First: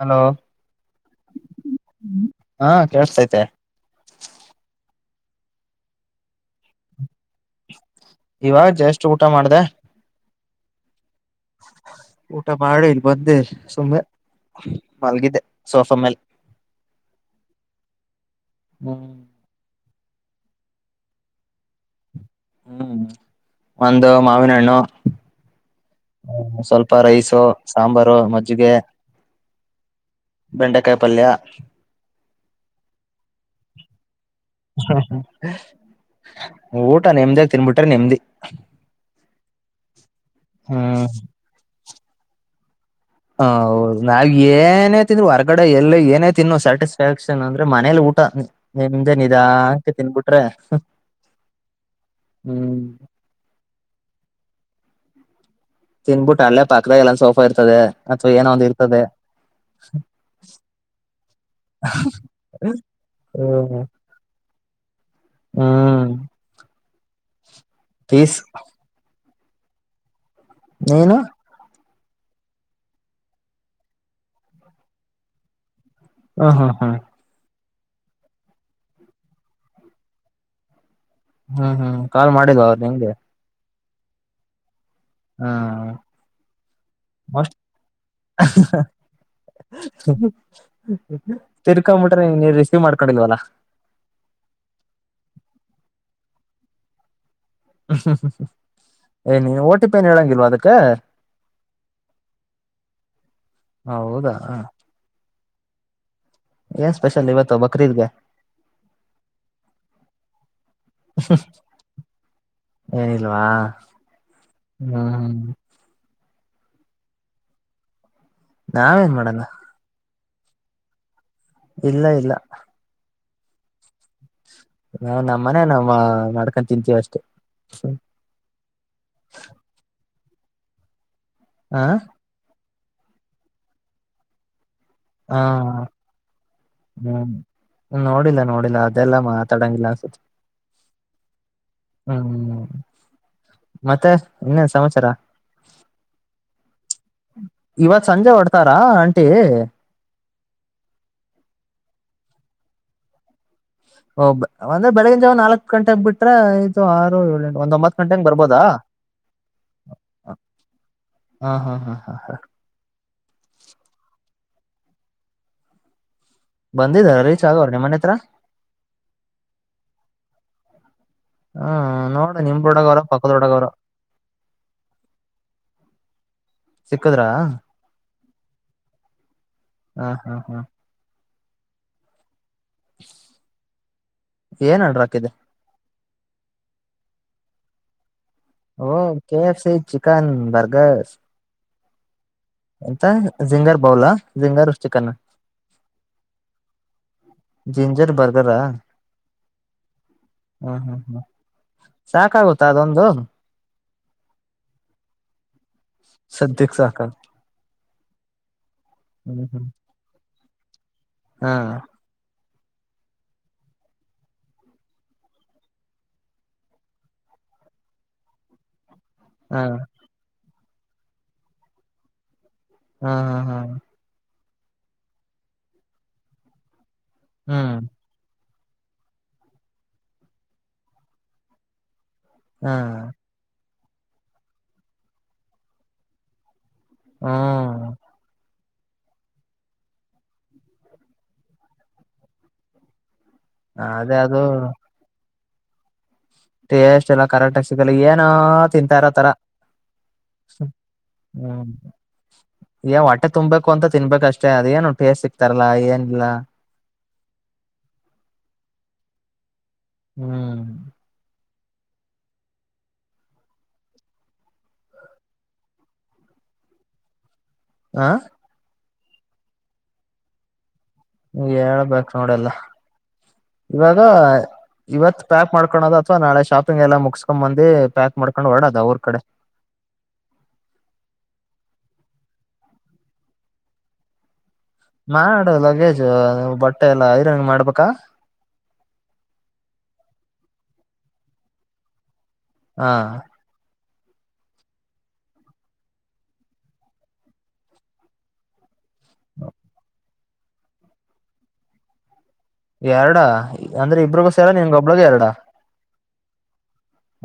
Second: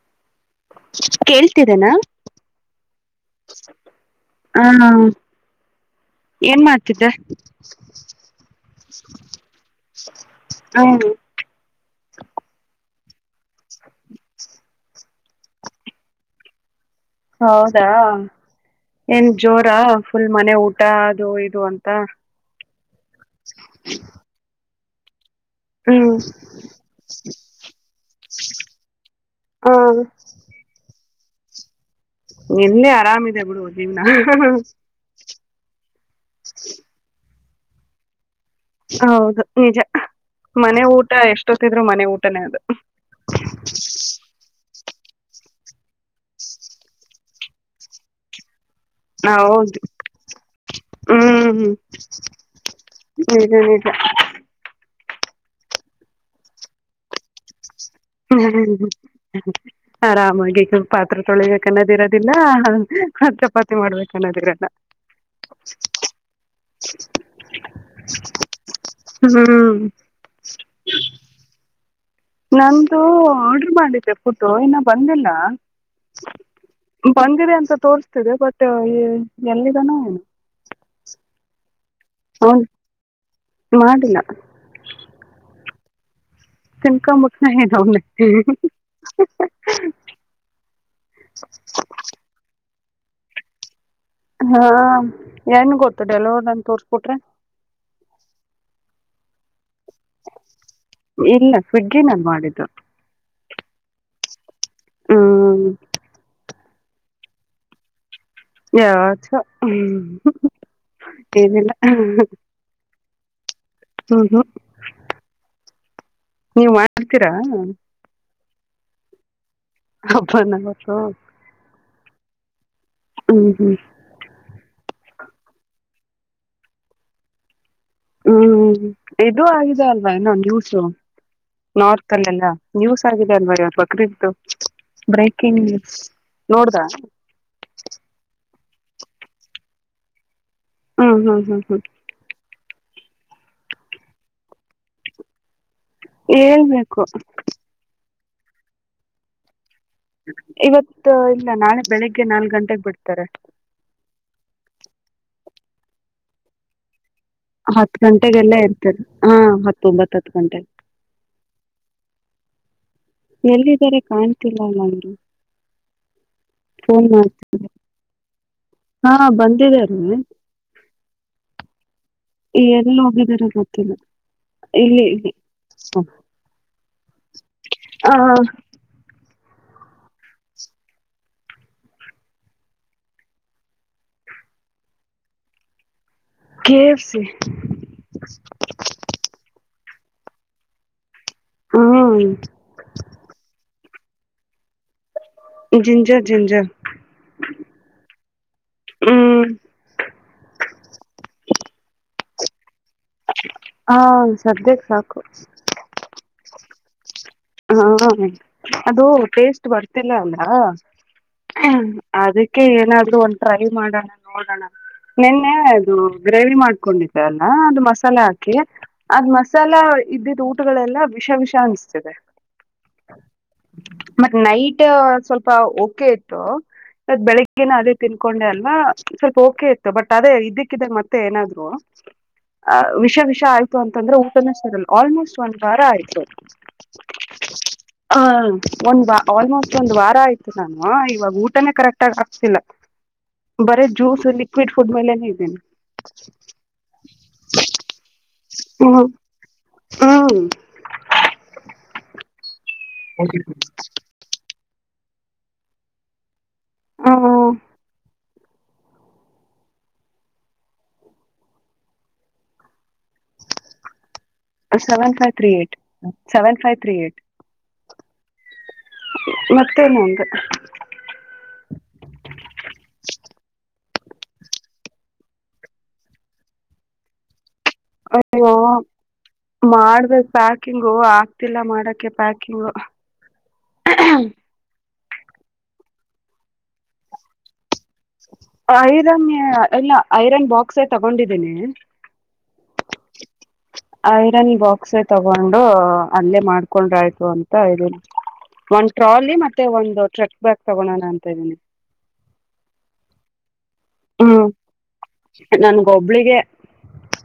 Hello ಕೇಳ್ತಿದೆನಾ ಹಾ ಕೇಳಸ್ತೈತೆ ಹ ಏನ್ ಮಾಡ್ತಿದ್ದೆ ಇವಾಗ್ ಜಷ್ಟ್ ಊಟ ಮಾಡ್ದೆ ಹ್ಮ ಊಟ ಮಾಡಿ ಬಂದೆ ಸುಮ್ಮೆ ಮಲ್ಗಿದೆ ಸೋಫ ಮೇಲ್ ಹೌದಾ ಏನ್ ಹ್ಮ್ ಜೋರಾ ಫುಲ್ ಮನೆ ಊಟ ಅದು ಇದು ಅಂತ ಹ್ಮ್ ಒಂದು ಮಾವಿನ ಹಣ್ಣು ಹ್ಮ್ ಹ್ಮ ಸ್ವಲ್ಪ ರೈಸು ಸಾಂಬಾರು ಮಜ್ಜಿಗೆ ಹ ಬೆಂಡೆಕಾಯ್ ಪಲ್ಯ [unintelligible] ನಿಂದೆ ಆರಾಮದೆ ಬಿಡು ಜೀವ್ನಹಃ ಹಃ ಹಾ ಹಾ ಹ ಊಟ ನಿಮ್ದೆ ತಿನ್ಬಿಟ್ರೆ ನೆಮ್ಮದಿ ಹೌದು ನಿಜ ಮನೆ ಹ್ಮ್ ಊಟ ಎಷ್ಟೊತ್ತ ಆದ್ರು ಮನೆ ಊಟನೇ ಅದು. ಹ ಹೌದು ನಾವ್ ಏನೇ ತಿಂದ್ರು ಹೊರ್ಗಡೆ ಎಲ್ಲ ಏನೇ ತಿಂದರೂ ಸ್ಯಾಟಿಸ್ಫ್ಯಾಕ್ಷನ್ ಅಂದ್ರೆ ಮನೇಲಿ ಊಟ. ನಿಮ್ದೆ ಹ ಹೌದು ನಿಧಾನಕ್ಕೆ ತಿನ್ಬಿಟ್ರೆ ಹ್ಮ್ ಹ್ಮ್ ಹ್ಮ ನಿಜ ನಿಜ ತಿನ್ನಬಿಟ್ಟು ಅಲ್ಲೇ ಪಕ್ಕದಲ್ಲೇ [unintelligible] ಸೋಫ್ ಹ್ಮ್ ಆರಾಮಾಗಿ ಪಾತ್ರೆ ತೊಳಿಬೇಕನ್ನೋದಿರೋದಿಲ್ಲ ಹ್ ಹ ಚಪಾತಿ ಹ್ಮ್ ಮಾಡ್ಬೇಕನ್ನೋದಿರಲ್ಲ. [inaudible] ಕೀಸ್. ಹ್ಮ್ಹ್ಮ್ ನೀನು. ನಂದು ಆಡ್ರು ಮಾಡಿದ್ದೆ ಫುಡ್ಡು ಇನ್ನ ಬಂದಿಲ್ಲ. ಹ ಹಾ ಹ್ಮ್. ತೋರ್ಸ್ತಿದೆ ಬಟ್ ಎ ಎಲ್ಲಿದನೊ. ಹ್ಮ ಹ್ಮ. ಕಾಲ್ ಮಾಡಿಲ್ವ ಅವ್ರ್ ನಿಂಗೆ. ಮಾಡಿಲ್ಲ. ಹಾ ತಿನ್ಕೊಂಬಿಟ್ನ ಮೋಸ್ಟ ಏನು ಅವನೇ ಹಃ ಹ ತಿರ್ಕ ಮುಟ್ರೆ ಹೆಂಗೇರಿ. ನೀವ್ ಮಾಡ್ಕೊಂಡಿಲ್ವಲ್ಲ. ಹಾ ಏನ್ ಗೊತ್ತು ಡೆಲಿವರ್ಡ್ ಅಂತ ತೋರ್ಸ್ಬುಟ್ರೆ. ಹ್ಮ ಹ. ಏ ನೀ ಓಟ್ ಇಲ್ಲ ಸ್ವಿಗ್ಗಿ ನಾನ್ ಮಾಡಿದ್ದು. ಹಾ ಹ್ಮ ಎನ್ ಸ್ಪೆಷಲ್ ಇವತ್ತು ಬಕ್ರಿದ್ಗೆ. ಯೊ ತು ಏನಿಲ್ಲ. ಇವಾ. ಹ್ಮ್ ಹ್ಮ್ ನೀವ್ ಮಾಡ್ಸ್ತಿರಾ. ನಾವೇನ್ ಮಾಡನಾ. ಹಬ್ಬನ್ನ ಇವತ್ತು. ಇಲ್ಲ ಇಲ್ಲ. ಹ್ಮ್ ಹ್ಮ್. ನಾವ್ ನಮ್ಮನೆ ನಮ್ಮಾ ಮಾಡ್ಕಂಡ್ ತಿಂತೀವ್ ಅಷ್ಟೇ. ಹ್ಮ್ ಇದು ಆಗಿದೆ ಅಲ್ ವೇನೋ ನ್ಯೂಸು. ಹ ನೋರ್ಕ್ ಅಲೆಲ್ಲ. ನ್ಯೂಸ್ ಆಗಿದೆ ಅಲ್ವರಿ ಅ ಬಕ್ರಿದ್ದು. ಹಾ ಬ್ರೇಕಿಂಗ್ ನ್ಯೂಸ್, ನೋಡ್ದ. ಇಲ್ಲ ಅದೆಲ್ಲ ಮಾತಡಂಗಿಲ್ಲ ಅನ್ಸುತ್ ಹ್ಮ್ ಹ್ಮ್ ಹ್ಮ್ ಹ್ಮ್ ಹ್ಮ್. ಮತ್ತೆ ಇನ್ನೇನ್ ಸಮಾಚಾರ. ಏನ್ ಕ್ಕು. ಇವತ್ ಸಂಜೆ ಹೊಡ್ತಾರಾ ಆಂಟೀ. ಇವತ್ತು ಇಲ್ಲ ನಾಳೆ ಬೆಳಿಗ್ಗೆ ನಾಲ್ಕ್ ಗಂಟೆಗ್ ಬಿಡ್ತಾರೆ. ಓ ಬ ಒಂದ್ರೆ ಬೆಳಗಿನ್ ಜಾವ ನಾಲ್ಕಕ್ ಗಂಟೆಂಗ್ ಬಿಟ್ರೆ ಐದು ಆರ್ ಹತ್ ಗಂಟೆಗೆಲ್ಲ ಇರ್ತದೆ ಹಾ ಹತ್ತೊಂಬತ್ತ ಹತ್ ಗಂಟೆಗೆ. ಹಾ ಹಾ ಹಾ ಹಾ ಎಲ್ಲಿದಿರಿ ಕಾಣ್ಸ್ [unintelligible] ಬಂದಿದರ ರೀಚಾಗವ್ರ್ ನಿಮ್ಮ್ ಮನೆತ್ರ. ಹಾ ಬಂದಿದ್ದಾರೇ, ಹ್ಮ್ ನೋಡು ನಿಮ್ ಈ ಎಲ್ಲ್ ರೋಡಾಗವ್ರ ಪಕ್ಕದ ಹೋಗಿದರೋ ರೋಡಾಗವ್ರ ಗೊತ್ತಿಲ್ಲ. ಇಲ್ಲಿ ಇಲ್ಲಿ ಸ್ಟಾಪ್. ಸಿಕ್ಕದ್ರಾ ಹ ಹಾ. ಹಾ ಹಾ ಹಾ. ಏನ್ ಆರ್ಡರ್ಕ್ಕಿದ್ದೆ. K FC. ಓ K F C chicken burgers. ಹಾ. ಎಂತ ಜಿಂಗಾರ್ ಬೌಲ ಜಿಂಗಾರ್ವ್ ಚಿಕನ್ನ. ಜಿಂಜರ್ ಜಿಂಜರ್ ಜಿಂಜರ್ ಬರ್ಗರ್ರ. ಹ್ಮ್ ಹ್ಮ ಹ್ಮ ಹ್ಮ. ಸಾಕಾಗುತ್ತಾ ಅದೊಂದ್ ದ್ದೂ ಹಾ ಸದ್ಯಕ್ ಸಾಕು. ಸದ್ಯಕ್ಕ್ ಸಾಕ. ಹಾ [unintelligible] ಅದು ಟೇಸ್ಟ್ ಹ್ಮ್ ಬರ್ತಿಲ್ಲ ಅಲ್ಲ. ಹಾ. ಹಾ [unintelligible] ಆದ್ ಕ್ಕೆ ಏನಾದ್ರು ಒಂದ್ ಟ್ರೈ ಮಾಡಣ ನೋಡಣ, ನಿನ್ನೆ ಇದು ಗ್ರೇವಿ ಮಾಡ್ಕೊಂಡಿದ್ದೆ ಅಲ್ಲ ಅದು ಮಸಾಲೆ ಹಾಕಿ ಅದ್ ಹಾ ಮಸಾಲ ಇದಿದ್ ಗಳೆಲ್ಲಾ ವಿಷ ವಿಷ ಅನ್ಸ್ತಿದೆ ಹ್ಮ್ ಹ್ಮ ಹ್ಮ್ ಮತ್ ನೈಟ್ ಸ್ವಲ್ಪ ಓಕೆ ಇತ್ತು ಅದ್ ಬೆಳಗ್ಗೆನ ಹ್ಮ್ ಅದೇ ತಿನ್ಕೊಂಡ್ವಿ ಸ್ವಲ್ಪ ಓಕೆ ಇತ್ತು ಬಟ್ ಅದೇ ಇದಕ್ಕಿದ್ದ ಮತ್ತೆ ಏನಾದ್ರು ಹಾ ಆ ವಿಷ ವಿಷ ಆಯ್ ಅಂತಂದ್ರೆ ಊಟನ ಸರಲ್ ಆಲ್ಮೋಸ್ಟ್ ಒಂದ್ ವಾರ ಆಯ್ತು ಹ್ಮ್ ಆ ಒಂದ್ ಬಾ ಆಲ್ಮೋಸ್ಟ್ ಒಂದ್ ವಾರ ಆಯ್ತು ನಾನು ಇವಾಗ ಊಟನೇ ಕರೆಕ್ಟ್ ಆಗ ಆಕ್ತಿಲ್ಲ ಬರೇ ಅದೇ ಜ್ಯೂಸ್ ಅದು ಲಿಕ್ವಿಡ್ ಫುಡ್ ಮೇಲೆನೆೇ ಇದ್ದೇನೆ ಟೇಸ್ಟ್ ಎಲ್ಲ ಕರೆಕ್ಟಗ ಸಿಗಲ್ಲ ಏನ ತಿಂತ ಹ್ಮ ಇರೋ ತರ ಹ್ಮ್ ಹ್ಮ ಹೊಟೆ ತುಂಬಬೇಕು ಅಂತ ತಿನ್ಬೇಕಕ್ಷ್ಟೆ ಮ ಅದ ಏನು ಟೇಸ್ಟ್ ಸಿಗ್ತಾರಲ್ಲಾ ಏನಿಲ್ಲ ಹ್ಮ್ ಹ್ಮ್ seven five three eight seven five three eight ಆ ಮತ್ತೇನಂದು ಹೇಳ್ಬೇಕು ನೋಡಲ್ಲ ಇವಾಗ ಇವತ್ ಪ್ಯಾಕ್ ಮಾಡ್ಕೊಳದು ಅಥವಾ ನಾಳೆ ಶಾಪಿಂಗ್ ಎಲ್ಲ ಮುಗಸ್ಕೊ ಬಂದ ಅಯ್ಯೋ ಮಾಡ್ಬೇಕ್ ಪ್ಯಾಕಿಂಗ್ ಆಗ್ತಿಲ್ಲ ಮಾಡಕ್ಕೆ ಬಾಕಿಂಗ ಮಾಡ ಲಗೇಜ್ ಬಟ್ಟೆ ಎಲ್ಲ ಐರಂಗ ಮಾಡ್ಬೇಕಾ ಐರನ್ ಎಲ್ಲ ಐರನ್ ಬಾಕ್ಸೇ ತಗೊಂಡಿದ್ದೀನಿ ಹಾ ಐರನ್ ಬಾಕ್ಸ ತಗೊಂಡು ಅಲ್ಲೇ ಮಾಡ್ಕೊಂಡ್ರ ಆಯ್ತು ಅಂತ ಒ ಟ್ರಾಲಿ ಮತ್ತೆ ಒಂದು ಟ್ರಕ್ರ್ ಬ್ಯಾಗ್ ತಗೋಣಣ ಅಂತ ಇದ್ದೀನಿ ಎರಡ ಅಂದ್ರೆ ಇಬ್ಬರಿಗೂ ಸೇರ ನಿನ್ಗ ಒಬ್ಳಗ ಎರಡ ಹಬ್ಳಿಗೆ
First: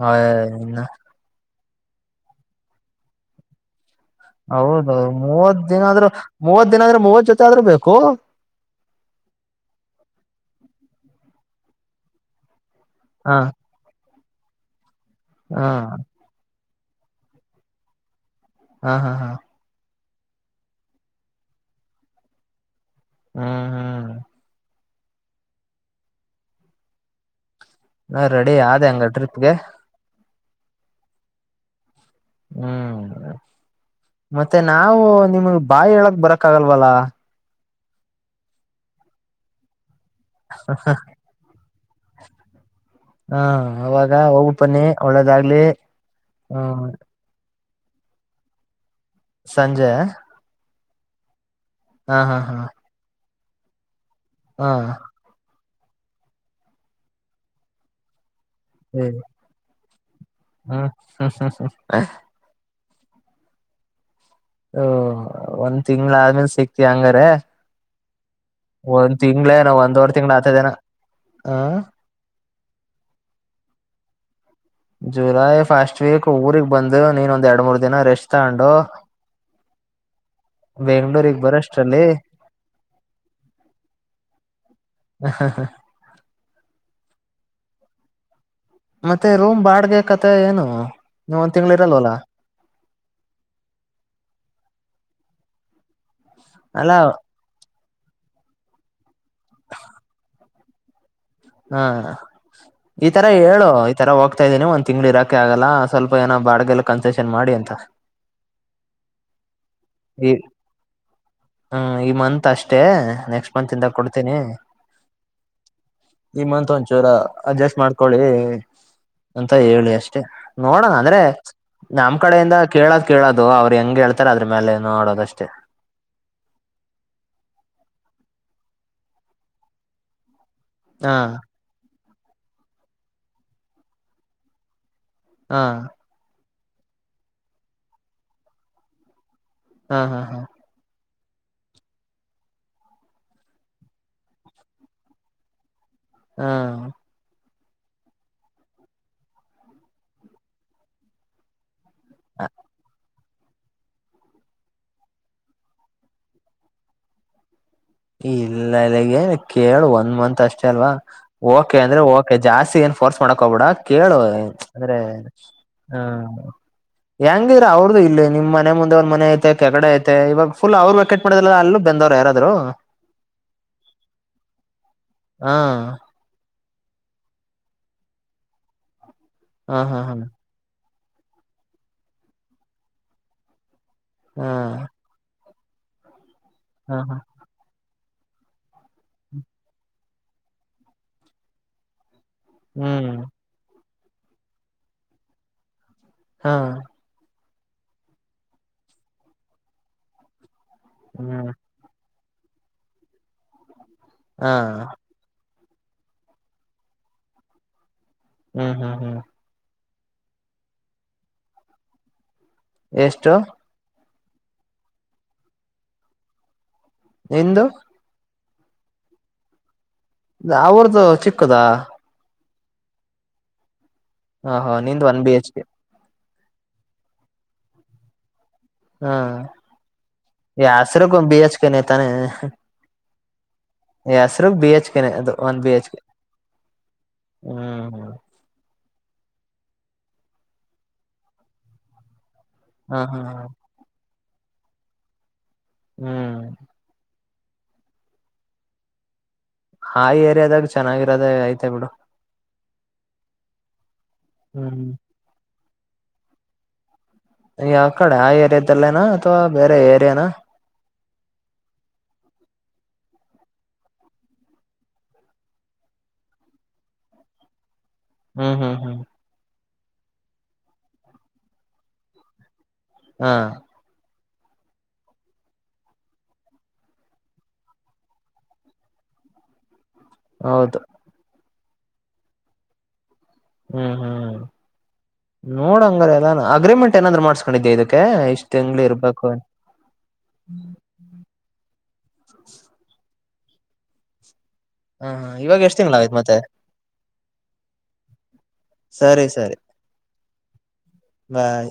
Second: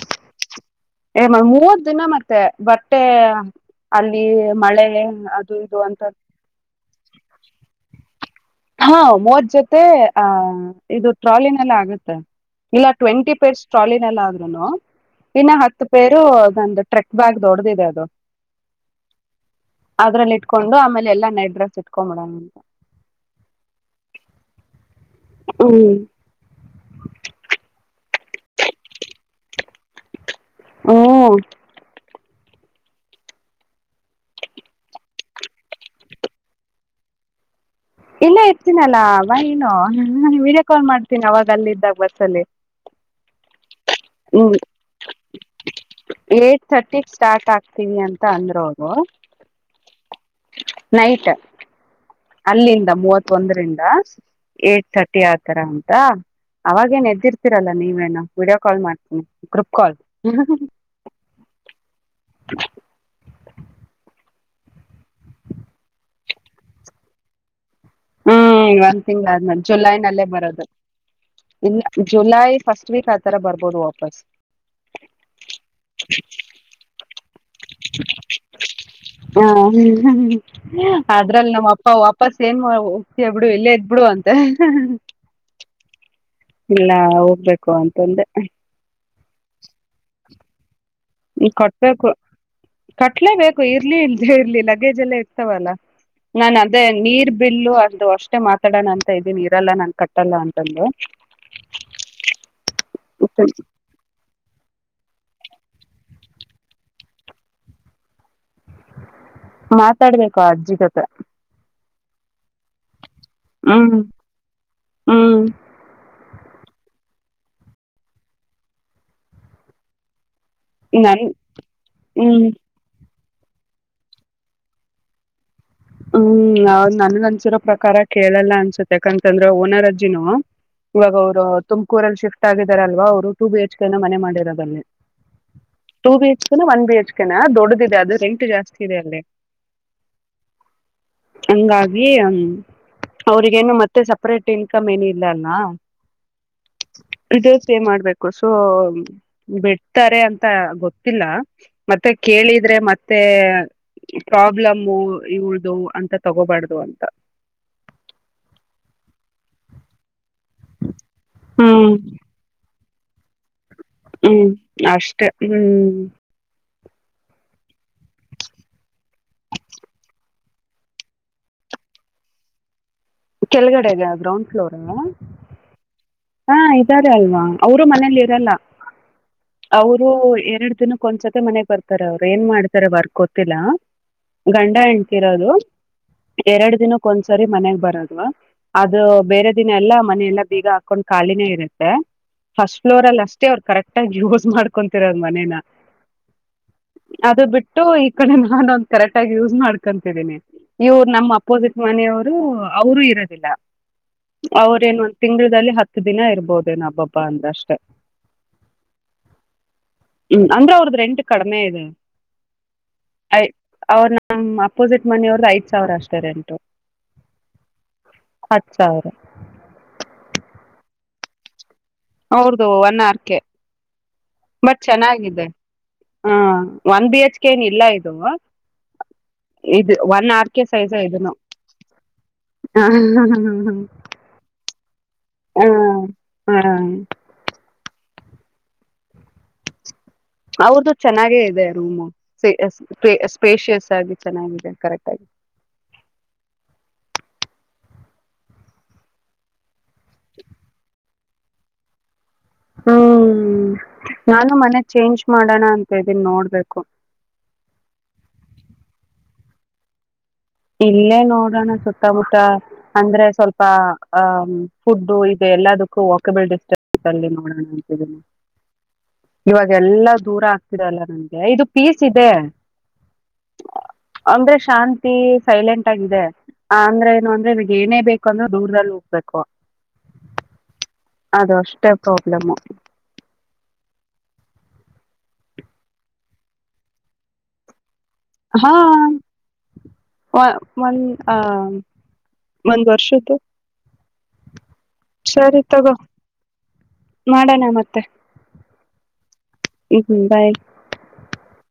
ಹ ಎಮ್ಮ ಹೂ ದಿನ ಮತ್ತೆ ಬಟ್ಟೆ ಅಲ್ಲಿ ಮಳೆ ಹೌದೌದು ಅದು ಮೂವತ್ ಇದು ದಿನ ಅಂತ ಆದ್ರೂ ಮೂವತ್ ದಿನ ಅ ಆದ್ರೆ ಮೂವತ್ ಜೊತೆ ಆದ್ರೂ ಬೇಕು ಹಾ ಮೂವತ್ ಜೊತೆ ಆಹ ಇದು ಟ್ರಾಲಿನಲ್ಲ ಆಗುತ್ತೆ ಇಲ್ಲ ಟ್ವೆಂಟಿ ಹ ಪೇರ್ಸ್ ಟ್ರಾಲಿನಲ್ಲಿ ಆಗ್ ನಾನು ಇನ್ನು ಹ ಹತ್ತು ಪೇರು ಗಂದು ಟ್ರೆಕ್ ಬ್ಯಾಗ್ ದೊಡ್ದಿದೆ ಅದು ಹಾ ಹಾ ಹಾ [unintelligible] ಅದ್ರಲ್ಲಿ ಇಟ್ಕೊಂಡು ಆಮೇಲೆ ಎಲ್ಲಾ ನೈಟ್ ಡ್ರಸ್ ಇಟ್ಕೊಂಡ್ಬಿಡಣ ಹ್ಮ್ ಹ್ಮ್ ಹ್ಮ ನಾ ರೆಡಿ ಅ ಹಂಗ ಟ್ರಿಪ್ಗೆ ಹ [unintelligible] ಹ್ಮ್ ಮತ್ತೆ ನಾವು ನಿಮ್ಗ್ ಬಾಯಿ ಹೇಳಕ್ ಬರಕ್ ಆಗಲ್ವಲ್ಲ ಇಲ್ಲ ಇರ್ತೀನಲ್ಲ ಅವ ಏನು ನ ವಿಡಿಯೋ ಕಾಲ್ ಮಾಡ್ತೀನಿ ಅವಾಗ ಅಲ್ಲಿದ್ದಾಗ ಬಸ್ಲ್ಲಿ ಹ ಅವಾಗ ಹ್ಮ ಹೋಗ್ ಬನ್ನಿ ಒಳ್ಳೇದಾಗ್ಲಿ ಏ ಹ್ಮ ತರ್ಟಿ ಸ್ಟಾರ್ಟ್ ಆ ತೀವಿ ಅಂತ ಅಂದ್ರ ಹೋಗದು ಸಂಜಯ ನೈಟ್ ಅಲ್ಲಿಂದ ಮೂವತ್ತು ಒಂದ್ರಿಂದ ಹಾ ಏಟ್ ತರ್ಟಿ ಆತರ [unintelligible] ಅವಾಗೇನ್ ಎದ್ದಿರ್ತೀರಲ್ಲ ನೀವೇನು ವಿಡಿಯೋ ಕಾಲ್ ಹ್ಮ್ ಮಾಡ್ತೀನಿ ಗ್ರೂಪ್ ಕಾಲ್ ಹ್ಮ್ ಹ್ಮ್ ಓ ಒಂದ್ ತಿಂಗ್ಳ ಆದ್ಮೇಲ್ ಸಿಕ್ತಿ ಹಂಗಾರ ಹ್ಮ್ ಒಂದ್ ತಿಂಗಳು ಆದ್ಮೇಲೆ ತಿಂಗ್ಳೇನ ಜುಲೈ ಒಂದ್ವರ್ ನಲ್ಲೇ ತಿಂಗ್ಳ ಬರೋದು ಆತದೇನ ಹ ಇ ಜುಲೈ ಫಸ್ಟ್ ವೀಕ್ ಆತರ ಬರ್ಬೋದು ಬಸ್ ಜುಲೈ ಫಸ್ಟ್ ವೀಕ್ ಊರಿಗೆಗ್ ಬಂದು ನಿನ್ ಒಂದ್ ಎರಡ್ ಮೂರ್ ದಿನ ರೆಸ್ಟ್ ತಗೊಂಡು ಹ ಬೆಂಗಳೂರು ಅದ್ರಲ್ಲಿ ಬರ ನಮ್ಮ ಅಪ್ಪ ಅಷ್ಟಲ್ಲಿ ವಾಪಸ್ ಏನ್ ಬಿಡು ಇಲ್ಲೇ ಇದದ್ ಬಿಡು ಅಂತ ಇಲ್ಲ ಹೋಗ್ಬೇಕು ಅಂತಂದ ರೂಮ್ ಬಾಡ್ಗೆ ಮತ್ತೆ ಏನು ನೀವ್ ಹ್ಮ ಒಂದ್ ತಿಂಗ್ಳ ಕಟ್ಬೇಕು ಇರಲ್ವಲ್ಲ ಕಟ್ಲೇಬೇಕು ಇರ್ಲಿ ಇಲ್ದೆ ಇರ್ಲಿ ಲಗೇಜ್ ಎಲ್ಲ ಇರ್ ಷ್ಟವಲ್ಲ ನಾನ ಅದೇ ಅಲ್ಲ ನೀರ್ ಬಿಲ್ಲು ಅ ದು ಅಷ್ಟೇ ಮಾತಾಡಣ ಇದೀನ್ ಇರಲ್ಲ ನನ್ ಕಟ್ಟಲ್ಲ ಅಂತ [inaudible] ಹಾ ಈ ತರ ಹೇಳು ಈ ತರ ಹೋಗ್ತಾ ಇದ್ದೀನಿ ಒಂದ್ ತಿಂಗ್ಳಿ ಇರಾಕ್. ಆಗಲ್ಲ ಸ್ವಲ್ಪ ಏನೋ ಬಾಡ್ಗೆಲು ಕನ್ಸೆಷನ್ ಮಾಡಿ ಅಂತ. ಮಾತಾಡ್ಬೇಕು ಆ ಅಜ್ಜಿ ಜೊತೆ. ಇ ಮನ್. ಮಂತ್ ಅಷ್ಟೇ ನೆಕ್ಸ್ಟ್ ಮಂತ್ ಇಂದ ಹ್ಮ್ ಕೊಡ್ತೀನಿ. ಹ್ಮ್ ಒಂಚೂರು ಅಡ್ಜಸ್ಟ್ ಮಾಡ್ಕೊಳ್ಳಿ ಅಂತ ಹೇಳಿ ಅಷ್ಟೇ. ನೋಡೋಣ ಅಂದ್ರೆ ನನ್ ನಮ್ ಹ್ಮ್ ಕಡೆಯಿಂದ ಕೇಳಕ್. ಕೇಳೋದು ಅವ್ರು ಹೆಂಗ್ ಹೇಳ್ತಾರೆ ಅದ್ರ ಮೇಲೆ ನೋಡದಷ್ಟೇ. ಹ್ಮ್ ನನ್ ಅನ್ಸಿರೋ ಪ್ರಕಾರ ಕೇಳಲ್ಲ ಅನ್ಸತ್ತ ಯಾಕಂತಂದ್ರ ಓನರಜ್ಜಿನು ಇವಾಗ ಹಾ ಅವರು ತುಮ ಕೂರಲ್ಲಿ ಶಿಫ್ಟ್ ಆಗಿದಾರ ಅಲ್ವ ಅವರು ಟು ಬಿ ಎಚ್ ಕೆ ನ ಮನೆ ಮಾಡಿರೋದಲ್ಲಿ ಹಾ two B H one B H ಕೆನಾ ದೊಡ್ಡದದೆ ಅದು ರೆಂಟ್ ಜಾಸ್ತಿ ಇದೆ ಅಲ್ಲಿ ಹಾ ಹಾ ಹಾ ಹಂಗಾಗಿ ಹ್ಮ ಅವ್ರಿಗೇನು ಮತ್ತೆ ಸಪ್ರೇಟ್ ಇನ್ಕಮ್ ಏನ ಇಲ್ಲ ಅಲ್ಲ ಹಾ ಷ್ಟೇ ಮಾಡ್ಬೇಕು ಸೊ ಬಿಡ್ತಾರೆ ಅಂತ ಗೊತ್ತಿಲ್ಲ ಮತ್ತೆ ಹಾ ಕೇಳಿದ್ರೆ ಮತ್ತೆ ಮತ್ತೆ ಪ್ರಾಬ್ಲಮು ಇ ಉಳ್ದ ಅಂತ ತಗೋಬಾರ್ದು ಅಂತ ಇಲ್ಲ ಇಗೆ ಕೇಳು ಒಂದ್ ಮಂತ್ ಅಷ್ಟೇ ಅಲ್ವಾ ಓಕೆ ಹ್ಮ್ ಅಂದ್ರೆ ಓಕೆ ಜಾಸ್ತಿ ಏ ಕೋರ್ಸ್ ಮಾಡಕ್ ಹೋಗ್ಬಿಡ ಕೇಳು ಹ್ಮ್ ಅಂದ್ರೆ ಅಷ್ಟೆ ಹ್ಮ್ ಹ್ಮ ಹೆಂಗಿದರ ಅವ್ರ್ದು ಇಲ್ಲಿ ನಿಮ್ನೆ ಮುಂದೆ ಒಂದ್ ಮನೆ ಐತೆ ಕೆಗಡೆ ಐತೆ ಇವಾಗ ಫುಲ್ ಅವರು ವ ಬಕೆಟ್ ಮಾಡ ಅಲ್ಲೂ ಬೆಂದವ್ರು ಯಾರಾದ್ರು ಕೆಳಗಡೆಗ ಗ್ರೌಂಡ್ ಫ್ಲೋರ್ ಹಾ ಸರಿ ಅಲ್ವಾ ಅವರು ಮನೇಲಿ ಇರಲ್ಲ ಹಾ ಹಾ ಅವರು ಹಾ ಎರಡು ದಿನ ಒಂದ್ಸತೆ ಮನೆಗ್ ಬರ್ತಾರೆ ಅವ್ರು ಏನ್ ಮಾಡ್ತಾರೆ ವರ್ಕ್ ಗೊತ್ತಿಲ್ಲ ಹಾ ಗಂಡ ಹೆಂತಿರೋದು ಎರಡು ಹಾ ದಿನಕ್ಕ ಹಾ ಒಂದ್ಸರಿ ಮನೆಗ ಬರದು ಅದು ಬೇರೆ ದಿನ ಎಲ್ಲಾ ಮನೆಯೆಲ್ಲಾ ಬೀಗ ಹಾಕೊಂಡ್ ಖಾಲಿನೇ ಇರುತ್ತೆ ಪಸ್ಟ್ ಪ್ಲೋರ ಹ್ಮ್ ಅಲ್ಲಿ ಅವ್ರ ಕರೆಕ್ಟ್ ಕಟ್ಟಾಗಿ ಯೂಸ್ ಮಾಡ್ಕೊತಿರಂಗ ಮನೇನ ಹಾ ಅದು ಬಿಟ್ಟು ಈ ಕಡೆ ನಾನು ಒಂದ ಕರೆಕ್ಟ್ ಆಗ ಯೂಸ್ ಮಾಡ್ಕೊಂತಿದೀನಿ ಇವ್ರು ನಮ್ಮ್ ಹ್ಮ್ ಅಪೋಸಿಟ್ ಮನೆಯವ್ರು ಹ ಅವರುೂ ಇರೋದಿಲ್ಲ ಹಾ ಅವ್ರೇನ್ ಒಂದ ತಿಂಗಳ್ದಲ್ಲಿ ಹತ್ತು ದಿನ ಇರ್ಬೋದೇನ ಹಬ್ಬಬ್ಬ ಅಂದಷ್ಟೇ ಹ್ಮ್ ಹ್ಮ್ ಹ್ಮ್ ಹ್ಮ್ ಅಂದ್ರೆ ಅವ್ರ್ದ ರೆಂಟ್ ಕಡಿಮೆ ಇದು ಎಷ್ಟು ನಮ್ಮ್ ಅಪೋಸಿಟ್ ಮನೆಯವ್ರ ಐದು ಸಾವಿರ ಅಷ್ಟೆ ರೆಂಟು ಎಂದು ಹತ್ತು ಸಾವಿರ ಅವ್ರ್ದು ಚಿಕ್ಕದ ಹೌದು ಒನ್ ಆರ್ ಕೆ ಹ ಹಾ ನಿಂದ ಒನ್ ಬಿ ಹೆಚ್ ಕೆ ಹಾಂ ಒನ್ ಬಿ ಹೆಚ್ ಕೆೇನು ಇಲ್ಲ ಇದು ಹ್ಮ ಇದು ಒನ್ ಆರ್ ಕೆ ಸೈಜ ಯಾಸರುಕ ಇದನು ಬಿ ಎಚ್ಕನೆ ತಾನೆ ಹ್ಮ [unintelligible] ಹೆಸರಿಗ್ ಬಿಚ್ ಅದು ಒನ್ ಬಿ ಹೆಚ್ ಹ ಹ ಹ್ಮ್ ಹೌದು ಚೆನ್ನಾಗೇ ಇದೆ ರೂಮು ಹಾ ಸ್ಪ ಹಾ ಸ್ಪೇಷಿಯಸ್ ಆಗಿ ಚೆನ್ನಾಗಿದೆ ಕರೆಕ್ಟ್ ಆಗ ಹ್ಮ್ ಹಾಯಿ ಏರಿಯದಾಗ ಚೆನ್ನಾಗಿ ಇದೇ ಆಯ್ತಾ ಬಿಡು ಹ್ಮ್ ನಾನು ಮನೆ ಹ್ಮ್ ಚೇಂಜ್ ಮಾಡೋಣ ಅಂತ ನ್ ನೋಡ್ಬೇಕು ಯಾವ ಕಡೆ ಆ ಏರಿಯಾದಲ್ಲೇನಾ ಅಥ್ವಾ ಬೇರೆ ಏರಿಯಾನ ಇಲ್ಲೇ ನೋಡೋಣ ಸುತ್ತಮುತ್ತ ಅಂದ್ರೆ ಸ್ವಲ್ಪ ಆಹ ಫುಡ್ ಇದೆ ಎಲ್ಲದಕ್ಕೂ ವಾಕಬಲ್ ಡಿಸ್ಟೆನ್ಸ್ ಅಲ್ಲಿ ನೋಡೋಣ ಅಂತಿದೀನಿ ಹ್ಮ್ ಹ್ಮ್ ಹ್ಮ್ ಇವಾಗ ಎಲ್ಲಾ ದೂರ ಆಗ್ತಿದಲ್ಲ ನಂಗೆ ಇದು ಪೀಸ್ ಇದೆ ಹಾ ಅಂದ್ರೆ ಶಾಂತಿ ಸೈಲೆಂಟ್ ಆಗಿದೆ ಅಂದ್ರೆ ಏನು ಅಂದ್ರೆ ಇವಗ್ ಏನೇ ಬೇಕು ಅಂದ್ರೂ ದೂರದಲ್ಲಿ ಹೋಗ್ಬೇಕು ಹೌದು ಅದು ಅಷ್ಟೇ ಪ್ರಾಬ್ಲಮು ಹ್ಮ್ ಹ್ಮ್ ನೋಡಂಗ್ರ ಎಲ್ಲ ಅಗ್ರಿಮೆಂಟ್ ಏನಾದ್ರೂ ಮಾಡ್ಸ್ಕೊಂಡಿದ್ದೆ ಇದಕ್ಕೆ ಇಷ್ಟ್ ಹಾ ತಿಂಗ್ಳ ಇರ್ಬೇಕು ಒಂದ್ ಅ ಒಂದ್ ವರ್ಷದ್ದು ಹಾ ಸರಿ ಇವಾಗ ಎಷ್ಟ್ ತಗೋ ತಿಂಗ್ಗಳ ಆಯ್ತ್ ಮತ್ತೆ ಮಾಡೋಣ ಮತ್ತೆ ಸರಿ ಸರಿ ಹ್ಮ್ ಬಾಯ್. ಬಾಯ್